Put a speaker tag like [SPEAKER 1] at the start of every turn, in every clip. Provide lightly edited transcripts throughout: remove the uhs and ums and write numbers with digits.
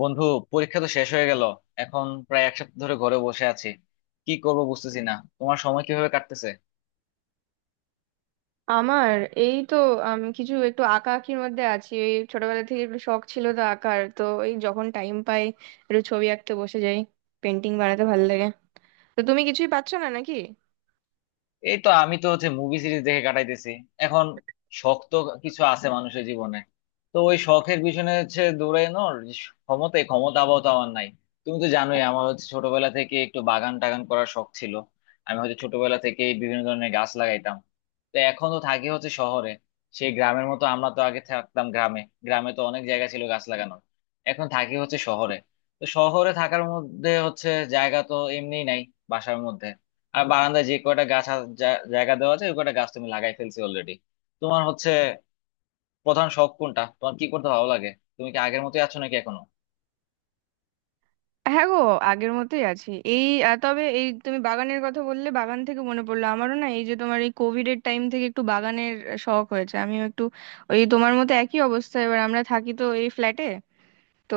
[SPEAKER 1] বন্ধু, পরীক্ষা তো শেষ হয়ে গেল। এখন প্রায় এক সপ্তাহ ধরে ঘরে বসে আছি, কি করব বুঝতেছি না। তোমার সময় কিভাবে কাটতেছে?
[SPEAKER 2] আমার এই তো কিছু একটু আঁকা আঁকির মধ্যে আছি। এই ছোটবেলা থেকে একটু শখ ছিল তো আঁকার, তো এই যখন টাইম পাই একটু ছবি আঁকতে বসে যাই। পেন্টিং বানাতে ভালো লাগে। তো তুমি কিছুই পাচ্ছ না নাকি?
[SPEAKER 1] এই তো, আমি তো হচ্ছে মুভি সিরিজ দেখে কাটাইতেছি এখন। শখ তো কিছু আছে মানুষের জীবনে, তো ওই শখের পিছনে হচ্ছে দৌড়ানোর যে ক্ষমতা, এই ক্ষমতা আপাতত আমার নাই। তুমি তো জানোই আমার হচ্ছে ছোটবেলা থেকে একটু বাগান টাগান করার শখ ছিল। আমি হচ্ছে ছোটবেলা থেকে বিভিন্ন ধরনের গাছ লাগাইতাম। তো এখন তো থাকি হচ্ছে শহরে, সেই গ্রামের মতো আমরা তো আগে থাকতাম গ্রামে, গ্রামে তো অনেক জায়গা ছিল গাছ লাগানোর। এখন থাকি হচ্ছে শহরে, তো শহরে থাকার মধ্যে হচ্ছে জায়গা তো এমনি নাই বাসার মধ্যে। আর বারান্দায় যে কয়টা গাছ জায়গা দেওয়া আছে, ওই কয়টা গাছ তুমি লাগাই ফেলছি অলরেডি। তোমার হচ্ছে প্রধান শখ কোনটা, তোমার কি করতে ভালো লাগে? তুমি কি আগের মতোই আছো নাকি এখনো?
[SPEAKER 2] হ্যাঁ গো, আগের মতোই আছি। এই তবে এই তুমি বাগানের কথা বললে, বাগান থেকে মনে পড়লো আমারও। না এই যে তোমার এই কোভিড এর টাইম থেকে একটু বাগানের শখ হয়েছে আমিও একটু ওই তোমার মতো একই অবস্থা। এবার আমরা থাকি তো এই ফ্ল্যাটে, তো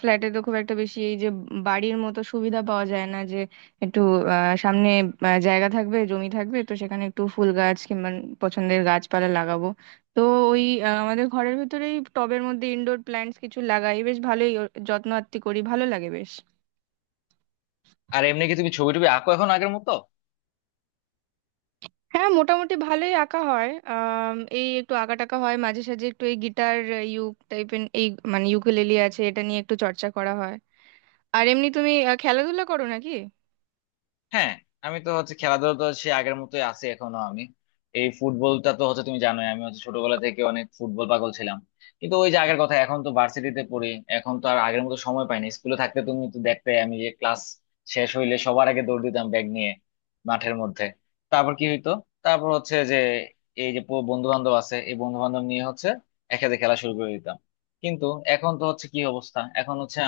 [SPEAKER 2] ফ্ল্যাটে তো খুব একটা বেশি এই যে বাড়ির মতো সুবিধা পাওয়া যায় না, যে একটু সামনে জায়গা থাকবে, জমি থাকবে, তো সেখানে একটু ফুল গাছ কিংবা পছন্দের গাছপালা লাগাবো। তো ওই আমাদের ঘরের ভিতরেই টবের মধ্যে ইনডোর প্ল্যান্টস কিছু লাগাই, বেশ ভালোই ওর যত্ন আত্তি করি, ভালো লাগে বেশ।
[SPEAKER 1] আর এমনি কি তুমি ছবি টবি আঁকো এখন আগের মতো?
[SPEAKER 2] হ্যাঁ, মোটামুটি ভালোই আঁকা হয়। এই একটু আঁকা টাকা হয় মাঝে সাঝে। একটু এই গিটার, ইউক টাইপের এই মানে ইউকেলেলি আছে, এটা নিয়ে একটু চর্চা করা হয়। আর এমনি তুমি খেলাধুলা করো নাকি?
[SPEAKER 1] হ্যাঁ, আমি তো হচ্ছে খেলাধুলা তো সে আগের মতোই আছি এখনো আমি। এই ফুটবলটা তো হচ্ছে তুমি জানোই, আমি হচ্ছে ছোটবেলা থেকে অনেক ফুটবল পাগল ছিলাম। কিন্তু ওই যে আগের কথা, এখন তো ভার্সিটিতে পড়ি। এখন তো আর আগের মতো সময় পাই না। স্কুলে থাকতে তুমি তো দেখতে, আমি যে ক্লাস শেষ হইলে সবার আগে দৌড় দিতাম ব্যাগ নিয়ে মাঠের মধ্যে। তারপর কি হইতো, তারপর হচ্ছে যে এই যে বন্ধু বান্ধব আছে, এই বন্ধু বান্ধব নিয়ে হচ্ছে একসাথে খেলা শুরু করে দিতাম। কিন্তু এখন তো হচ্ছে কি অবস্থা, এখন হচ্ছে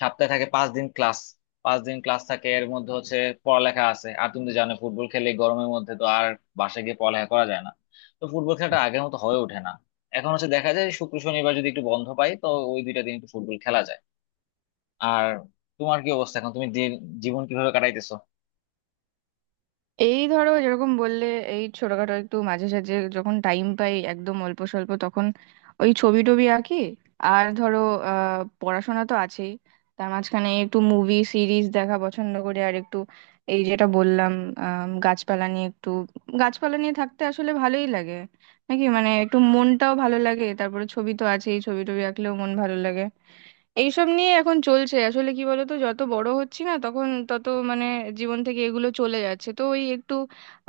[SPEAKER 1] সপ্তাহে থাকে পাঁচ দিন ক্লাস থাকে, এর মধ্যে হচ্ছে পড়ালেখা আছে। আর তুমি তো জানো, ফুটবল খেলে এই গরমের মধ্যে তো আর বাসায় গিয়ে পড়ালেখা করা যায় না। তো ফুটবল খেলাটা আগের মতো হয়ে ওঠে না। এখন হচ্ছে দেখা যায় শুক্র শনিবার যদি একটু বন্ধ পাই, তো ওই 2 দিন একটু ফুটবল খেলা যায়। আর তোমার কি অবস্থা এখন, তুমি জীবন কিভাবে কাটাইতেছো?
[SPEAKER 2] এই ধরো, যেরকম বললে এই ছোটখাটো একটু মাঝে সাঝে যখন টাইম পাই একদম অল্প স্বল্প, তখন ওই ছবি টবি আঁকি। আর ধরো পড়াশোনা তো আছেই, তার মাঝখানে একটু মুভি সিরিজ দেখা পছন্দ করি। আর একটু এই যেটা বললাম, গাছপালা নিয়ে একটু, গাছপালা নিয়ে থাকতে আসলে ভালোই লাগে। নাকি মানে একটু মনটাও ভালো লাগে। তারপরে ছবি তো আছেই, ছবি টবি আঁকলেও মন ভালো লাগে। এইসব নিয়ে এখন চলছে। আসলে কি বলতো, যত বড় হচ্ছি না তখন তত মানে জীবন থেকে এগুলো চলে যাচ্ছে, তো ওই একটু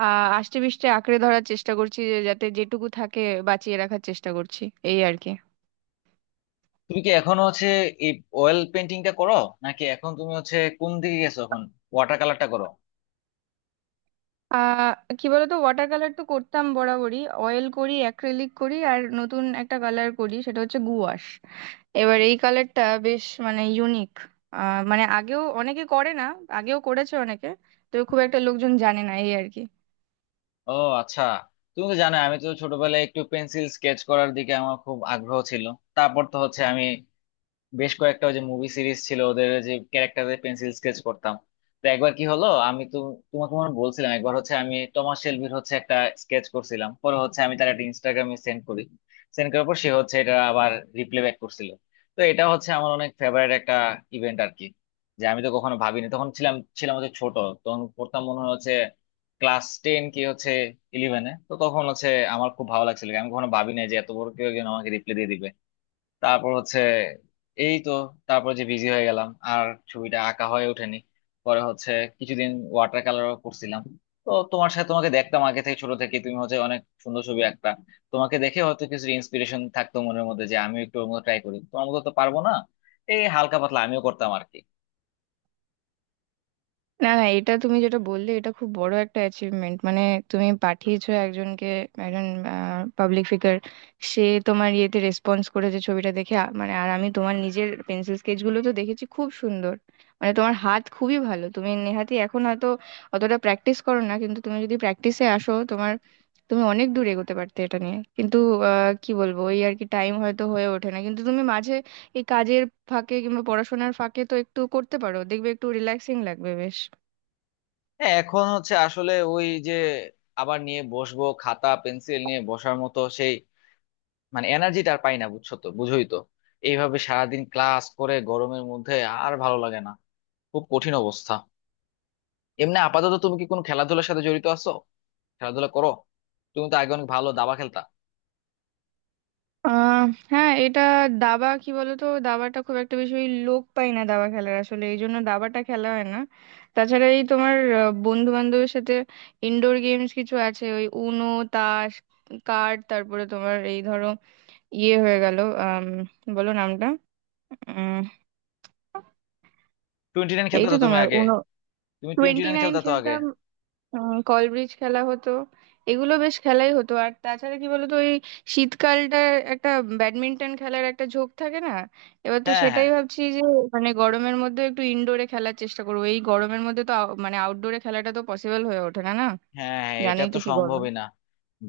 [SPEAKER 2] আষ্টে পিষ্টে আঁকড়ে ধরার চেষ্টা করছি, যে যাতে যেটুকু থাকে বাঁচিয়ে রাখার চেষ্টা করছি, এই আর কি।
[SPEAKER 1] তুমি কি এখনো হচ্ছে এই অয়েল পেন্টিংটা করো, নাকি এখন তুমি হচ্ছে কোন দিকে গেছো এখন? ওয়াটার কালারটা করো?
[SPEAKER 2] আহ কি বলতো, ওয়াটার কালার তো করতাম বরাবরই, অয়েল করি, অ্যাক্রিলিক করি, আর নতুন একটা কালার করি, সেটা হচ্ছে গুয়াশ। এবার এই কালারটা বেশ মানে ইউনিক। মানে আগেও অনেকে করে না, আগেও করেছে অনেকে, তো খুব একটা লোকজন জানে না, এই আর কি।
[SPEAKER 1] ও, আচ্ছা। তুমি তো জানো আমি তো ছোটবেলায় একটু পেন্সিল স্কেচ করার দিকে আমার খুব আগ্রহ ছিল। তারপর তো হচ্ছে আমি বেশ কয়েকটা ওই যে মুভি সিরিজ ছিল, ওদের যে ক্যারেক্টারের পেন্সিল স্কেচ করতাম। তো একবার কি হলো, আমি তো তোমাকে মনে হয় বলছিলাম, একবার হচ্ছে আমি টমাস শেলবির হচ্ছে একটা স্কেচ করছিলাম। পরে হচ্ছে আমি তার একটা ইনস্টাগ্রামে সেন্ড করি। সেন্ড করার পর সে হচ্ছে এটা আবার রিপ্লে ব্যাক করছিল। তো এটা হচ্ছে আমার অনেক ফেভারিট একটা ইভেন্ট আর কি। যে আমি তো কখনো ভাবিনি, তখন ছিলাম ছিলাম হচ্ছে ছোট। তখন পড়তাম মনে হয় হচ্ছে ক্লাস 10 কি হচ্ছে ইলেভেনে। তো তখন হচ্ছে আমার খুব ভালো লাগছিল, আমি কখনো ভাবিনি যে এত বড় কেউ একজন আমাকে রিপ্লে দিয়ে দিবে। তারপর হচ্ছে এই তো, তারপর যে বিজি হয়ে গেলাম আর ছবিটা আঁকা হয়ে ওঠেনি। পরে হচ্ছে কিছুদিন ওয়াটার কালারও করছিলাম। তো তোমার সাথে তোমাকে দেখতাম আগে থেকে, ছোট থেকে তুমি হচ্ছে অনেক সুন্দর ছবি আঁকতা। তোমাকে দেখে হয়তো কিছু ইন্সপিরেশন থাকতো মনের মধ্যে, যে আমি একটু ওর মতো ট্রাই করি। তোমার মতো তো পারবো না, এই হালকা পাতলা আমিও করতাম আর কি।
[SPEAKER 2] না না, এটা তুমি যেটা বললে, এটা খুব বড় একটা অ্যাচিভমেন্ট মানে। তুমি পাঠিয়েছো একজনকে, একজন পাবলিক ফিগার, সে তোমার ইয়েতে রেসপন্স করেছে ছবিটা দেখে। মানে আর আমি তোমার নিজের পেন্সিল স্কেচগুলো তো দেখেছি, খুব সুন্দর। মানে তোমার হাত খুবই ভালো। তুমি নেহাতি এখন হয়তো অতটা প্র্যাকটিস করো না, কিন্তু তুমি যদি প্র্যাকটিসে আসো, তোমার তুমি অনেক দূর এগোতে পারতে এটা নিয়ে। কিন্তু কি বলবো, এই আর কি টাইম হয়তো হয়ে ওঠে না। কিন্তু তুমি মাঝে এই কাজের ফাঁকে কিংবা পড়াশোনার ফাঁকে তো একটু করতে পারো, দেখবে একটু রিল্যাক্সিং লাগবে বেশ।
[SPEAKER 1] হ্যাঁ, এখন হচ্ছে আসলে ওই যে আবার নিয়ে বসবো খাতা পেন্সিল নিয়ে, বসার মতো মানে এনার্জিটা আর পাই না। বুঝছো তো, বুঝোই তো। এইভাবে সারাদিন ক্লাস করে গরমের মধ্যে আর ভালো লাগে না, খুব কঠিন অবস্থা। এমনি আপাতত তুমি কি কোনো খেলাধুলার সাথে জড়িত আছো? খেলাধুলা করো? তুমি তো আগে অনেক ভালো দাবা খেলতা।
[SPEAKER 2] আহ হ্যাঁ, এটা দাবা, কি বলতো, দাবাটা খুব একটা বেশি ওই লোক পাই না দাবা খেলার, আসলে এই জন্য দাবাটা খেলা হয় না। তাছাড়া এই তোমার বন্ধু বান্ধবের সাথে ইনডোর গেমস কিছু আছে, ওই উনো, তাস, কার্ড, তারপরে তোমার এই ধরো ইয়ে হয়ে গেল, আহ বলো নামটা, উম
[SPEAKER 1] টোয়েন্টি নাইন
[SPEAKER 2] এই
[SPEAKER 1] খেলতা
[SPEAKER 2] তো
[SPEAKER 1] তো তুমি
[SPEAKER 2] তোমার
[SPEAKER 1] আগে।
[SPEAKER 2] উনো,
[SPEAKER 1] তুমি টোয়েন্টি
[SPEAKER 2] টোয়েন্টি
[SPEAKER 1] নাইন
[SPEAKER 2] নাইন
[SPEAKER 1] খেলতা তো আগে।
[SPEAKER 2] খেলতাম, কল ব্রিজ খেলা হতো। এগুলো বেশ খেলাই হতো। আর তাছাড়া কি বলতো, ওই শীতকালটা একটা ব্যাডমিন্টন খেলার একটা ঝোঁক থাকে না? এবার তো
[SPEAKER 1] হ্যাঁ, হ্যাঁ।
[SPEAKER 2] সেটাই ভাবছি যে মানে গরমের মধ্যে একটু ইনডোরে খেলার চেষ্টা করবো। এই গরমের মধ্যে তো মানে আউটডোরে খেলাটা তো পসিবল হয়ে ওঠে না না।
[SPEAKER 1] হ্যাঁ হ্যাঁ, এটা
[SPEAKER 2] জানোই
[SPEAKER 1] তো
[SPEAKER 2] তো কি গরম।
[SPEAKER 1] সম্ভবই না।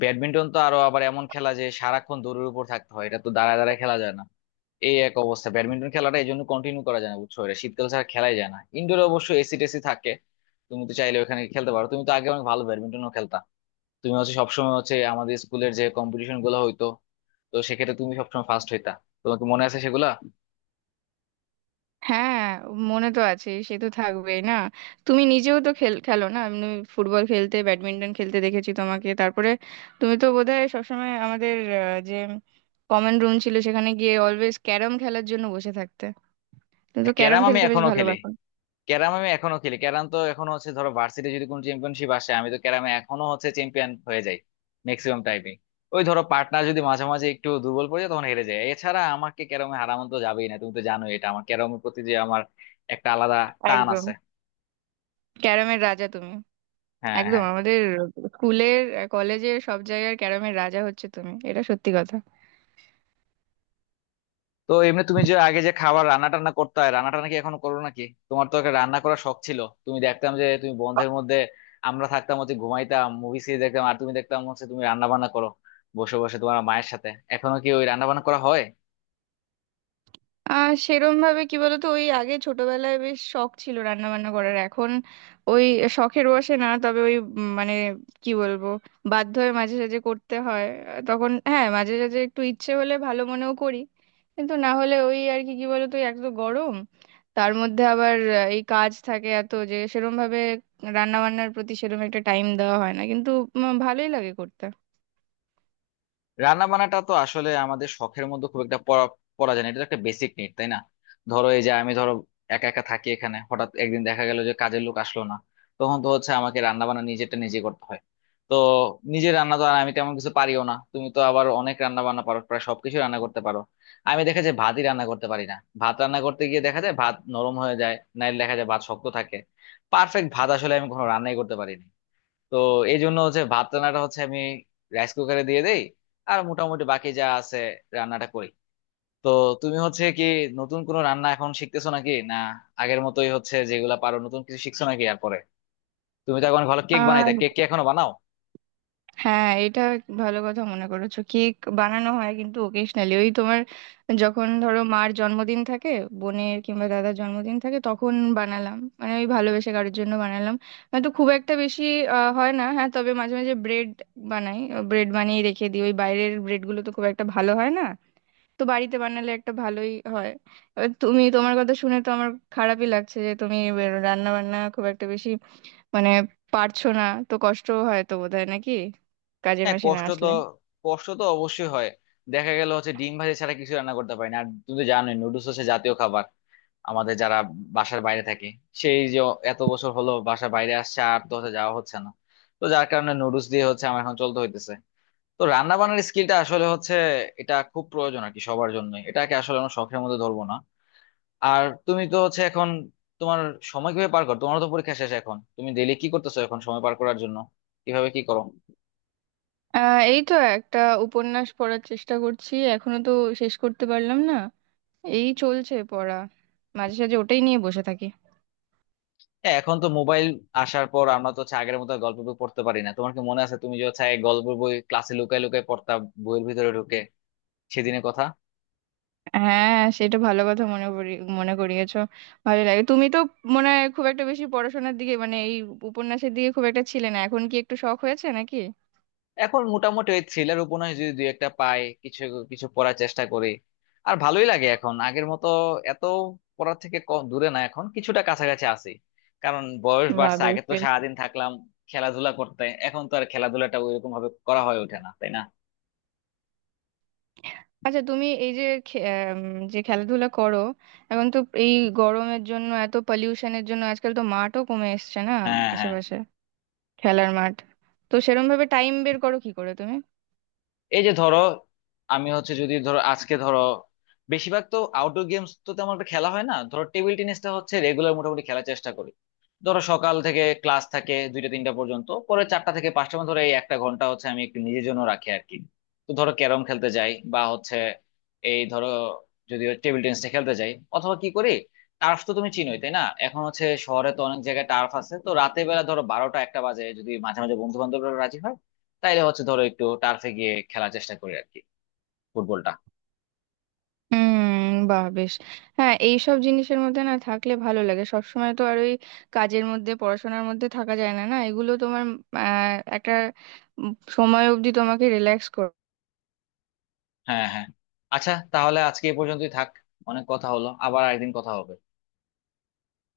[SPEAKER 1] ব্যাডমিন্টন তো আরো আবার এমন খেলা যে সারাক্ষণ দড়ির উপর থাকতে হয়, এটা তো দাঁড়ায় দাঁড়ায় খেলা যায় না। এই এক অবস্থা ব্যাডমিন্টন খেলাটা, এই জন্য কন্টিনিউ করা যায় না, বুঝছো? এটা শীতকাল ছাড়া খেলাই যায় না। ইনডোরে অবশ্য এসি টেসি থাকে, তুমি তো চাইলে ওখানে খেলতে পারো। তুমি তো আগে অনেক ভালো ব্যাডমিন্টনও খেলতা। তুমি হচ্ছে সবসময় হচ্ছে আমাদের স্কুলের যে কম্পিটিশন গুলো হইতো, তো সেক্ষেত্রে তুমি সবসময় ফার্স্ট হইতা। তোমাকে মনে আছে সেগুলা?
[SPEAKER 2] হ্যাঁ, মনে তো আছে, সে তো থাকবেই না। তুমি নিজেও তো খেল খেলো না, আমি ফুটবল খেলতে ব্যাডমিন্টন খেলতে দেখেছি তোমাকে। তারপরে তুমি তো বোধহয় সবসময় আমাদের যে কমন রুম ছিল সেখানে গিয়ে অলওয়েজ ক্যারম খেলার জন্য বসে থাকতে, তুমি তো ক্যারম
[SPEAKER 1] ক্যারাম আমি
[SPEAKER 2] খেলতে বেশ
[SPEAKER 1] এখনো খেলি।
[SPEAKER 2] ভালোবাসো।
[SPEAKER 1] ক্যারাম তো এখনো হচ্ছে, ধরো ভার্সিটি যদি কোনো চ্যাম্পিয়নশিপ আসে, আমি তো ক্যারামে এখনো হচ্ছে চ্যাম্পিয়ন হয়ে যাই ম্যাক্সিমাম টাইমে। ওই ধরো পার্টনার যদি মাঝে মাঝে একটু দুর্বল পড়ে যায় তখন হেরে যায়, এছাড়া আমাকে ক্যারামে হারানো তো যাবেই না। তুমি তো জানোই এটা, আমার ক্যারামের প্রতি যে আমার একটা আলাদা টান
[SPEAKER 2] একদম
[SPEAKER 1] আছে।
[SPEAKER 2] ক্যারমের রাজা তুমি,
[SPEAKER 1] হ্যাঁ,
[SPEAKER 2] একদম
[SPEAKER 1] হ্যাঁ।
[SPEAKER 2] আমাদের স্কুলের, কলেজের সব জায়গার ক্যারমের রাজা হচ্ছে তুমি, এটা সত্যি কথা।
[SPEAKER 1] তো এমনি তুমি যে আগে যে খাবার রান্না টান্না করতে হয়, রান্না টান্না কি এখন করো নাকি? তোমার তো একটা রান্না করার শখ ছিল, তুমি দেখতাম যে তুমি বন্ধের মধ্যে, আমরা থাকতাম হচ্ছে ঘুমাইতাম মুভি সিরিজ দেখতাম, আর তুমি দেখতাম হচ্ছে তুমি রান্না বান্না করো বসে বসে তোমার মায়ের সাথে। এখনো কি ওই রান্না বান্না করা হয়?
[SPEAKER 2] সেরম ভাবে কি বলতো, ওই আগে ছোটবেলায় বেশ শখ ছিল রান্না বান্না করার, এখন ওই শখের বসে না। তবে ওই মানে কি বলবো, বাধ্য হয়ে মাঝে সাঝে করতে হয়। তখন হ্যাঁ মাঝে সাঝে একটু ইচ্ছে হলে ভালো মনেও করি, কিন্তু না হলে ওই আর কি। কি বলতো, ওই এক তো গরম, তার মধ্যে আবার এই কাজ থাকে এত, যে সেরম ভাবে রান্না বান্নার প্রতি সেরম একটা টাইম দেওয়া হয় না। কিন্তু ভালোই লাগে করতে।
[SPEAKER 1] রান্না বান্নাটা তো আসলে আমাদের শখের মধ্যে খুব একটা পড়া পড়া যায় না, এটা তো একটা বেসিক নিড, তাই না? ধরো এই যে আমি ধরো একা একা থাকি এখানে, হঠাৎ একদিন দেখা গেল যে কাজের লোক আসলো না। তখন তো হচ্ছে আমাকে রান্না বান্না নিজেরটা নিজে করতে হয়। তো নিজে রান্না তো আর আমি তেমন কিছু পারিও না, তুমি তো আবার অনেক রান্না বান্না পারো, প্রায় সবকিছু রান্না করতে পারো। আমি দেখা যায় ভাতই রান্না করতে পারি না। ভাত রান্না করতে গিয়ে দেখা যায় ভাত নরম হয়ে যায়, নাইলে দেখা যায় ভাত শক্ত থাকে। পারফেক্ট ভাত আসলে আমি কখনো রান্নাই করতে পারিনি। তো এই জন্য হচ্ছে ভাত রান্নাটা হচ্ছে আমি রাইস কুকারে দিয়ে দেই, আর মোটামুটি বাকি যা আছে রান্নাটা করি। তো তুমি হচ্ছে কি নতুন কোনো রান্না এখন শিখতেছো নাকি না, আগের মতোই হচ্ছে যেগুলা পারো? নতুন কিছু শিখছো নাকি আর পরে? তুমি তো এখন ভালো কেক বানাইতে,
[SPEAKER 2] আর
[SPEAKER 1] কেক কি এখনো বানাও?
[SPEAKER 2] হ্যাঁ, এটা ভালো কথা মনে করেছো, কেক বানানো হয় কিন্তু ওকেশনালি। ওই তোমার যখন ধরো মার জন্মদিন থাকে, বোনের কিংবা দাদার জন্মদিন থাকে, তখন বানালাম মানে ওই ভালোবেসে কারোর জন্য বানালাম। হয়তো খুব একটা বেশি হয় না। হ্যাঁ, তবে মাঝে মাঝে ব্রেড বানাই, ব্রেড বানিয়ে রেখে দিই, ওই বাইরের ব্রেডগুলো তো খুব একটা ভালো হয় না, তো বাড়িতে বানালে একটা ভালোই হয়। এবার তুমি তোমার কথা শুনে তো আমার খারাপই লাগছে, যে তুমি রান্না বান্না খুব একটা বেশি মানে পারছো না, তো কষ্ট হয় তো বোধহয় নাকি, কাজের
[SPEAKER 1] হ্যাঁ,
[SPEAKER 2] মাসে না
[SPEAKER 1] কষ্ট তো
[SPEAKER 2] আসলে।
[SPEAKER 1] কষ্ট তো অবশ্যই হয়। দেখা গেল হচ্ছে ডিম ভাজি ছাড়া কিছু রান্না করতে পারি না। আর তুমি তো জানোই নুডলস হচ্ছে জাতীয় খাবার আমাদের, যারা বাসার বাইরে থাকে সেই যে এত বছর হলো বাসার বাইরে আসছে, আর তো হচ্ছে যাওয়া হচ্ছে না। তো যার কারণে নুডলস দিয়ে হচ্ছে আমার এখন চলতে হইতেছে। তো রান্না বান্নার স্কিলটা আসলে হচ্ছে এটা খুব প্রয়োজন আর কি সবার জন্য, এটাকে আসলে আমরা শখের মধ্যে ধরবো না। আর তুমি তো হচ্ছে এখন তোমার সময় কিভাবে পার করো? তোমার তো পরীক্ষা শেষ, এখন তুমি ডেইলি কি করতেছো এখন সময় পার করার জন্য? কিভাবে কি করো?
[SPEAKER 2] এই তো একটা উপন্যাস পড়ার চেষ্টা করছি, এখনো তো শেষ করতে পারলাম না। এই চলছে পড়া, মাঝে সাঝে ওটাই নিয়ে বসে থাকি।
[SPEAKER 1] এখন তো মোবাইল আসার পর আমরা তো হচ্ছে আগের মতো আর গল্প বই পড়তে পারি না। তোমার কি মনে আছে, তুমি যে হচ্ছে আগে গল্প বই ক্লাসে লুকায় লুকায় পড়তা বইয়ের ভিতরে ঢুকে সেদিনের কথা?
[SPEAKER 2] হ্যাঁ, সেটা ভালো কথা মনে করি, মনে করিয়েছো, ভালো লাগে। তুমি তো মনে হয় খুব একটা বেশি পড়াশোনার দিকে মানে এই উপন্যাসের দিকে খুব একটা ছিলে না, এখন কি একটু শখ হয়েছে নাকি?
[SPEAKER 1] এখন মোটামুটি ওই থ্রিলার উপন্যাস যদি দুই একটা পাই, কিছু কিছু পড়ার চেষ্টা করি। আর ভালোই লাগে এখন, আগের মতো এত দূরে না, এখন কিছুটা কাছাকাছি আছি। কারণ বয়স
[SPEAKER 2] বা
[SPEAKER 1] বাড়ছে, আগে তো সারাদিন থাকলাম খেলাধুলা করতে, এখন তো আর খেলাধুলাটা ওইরকম ভাবে করা হয়ে ওঠে না, তাই না?
[SPEAKER 2] আচ্ছা, তুমি এই যে যে খেলাধুলা করো, এখন তো এই গরমের জন্য এত পলিউশনের জন্য আজকাল তো মাঠও কমে এসছে না
[SPEAKER 1] হ্যাঁ, হ্যাঁ।
[SPEAKER 2] আশেপাশে খেলার মাঠ, তো সেরম ভাবে টাইম বের করো কি করে তুমি?
[SPEAKER 1] এই যে ধরো আমি হচ্ছে যদি ধরো আজকে ধরো, বেশিরভাগ তো আউটডোর গেমস তো তেমন একটা খেলা হয় না। ধরো টেবিল টেনিসটা হচ্ছে রেগুলার মোটামুটি খেলার চেষ্টা করি। ধরো সকাল থেকে ক্লাস থাকে 2টা 3টা পর্যন্ত, পরে 4টা থেকে 5টা পর্যন্ত ধরো এই একটা ঘন্টা হচ্ছে আমি একটু নিজের জন্য রাখি আর কি। তো ধরো ক্যারম খেলতে যাই, বা হচ্ছে এই ধরো যদি টেবিল টেনিসটা খেলতে যাই, অথবা কি করি, টার্ফ তো তুমি চিনোই তাই না? এখন হচ্ছে শহরে তো অনেক জায়গায় টার্ফ আছে, তো রাতের বেলা ধরো 12টা 1টা বাজে যদি মাঝে মাঝে বন্ধু বান্ধবরা রাজি হয়, তাইলে হচ্ছে ধরো একটু টার্ফে গিয়ে খেলার চেষ্টা করি আর কি ফুটবলটা।
[SPEAKER 2] হুম, বাহ বেশ। হ্যাঁ, এইসব জিনিসের মধ্যে না থাকলে ভালো লাগে, সব সময় তো আর ওই কাজের মধ্যে পড়াশোনার মধ্যে থাকা যায় না না, এগুলো তোমার আহ, একটা উম, সময় অবধি তোমাকে রিল্যাক্স
[SPEAKER 1] হ্যাঁ, হ্যাঁ। আচ্ছা, তাহলে আজকে এই পর্যন্তই থাক, অনেক কথা হলো, আবার একদিন কথা হবে।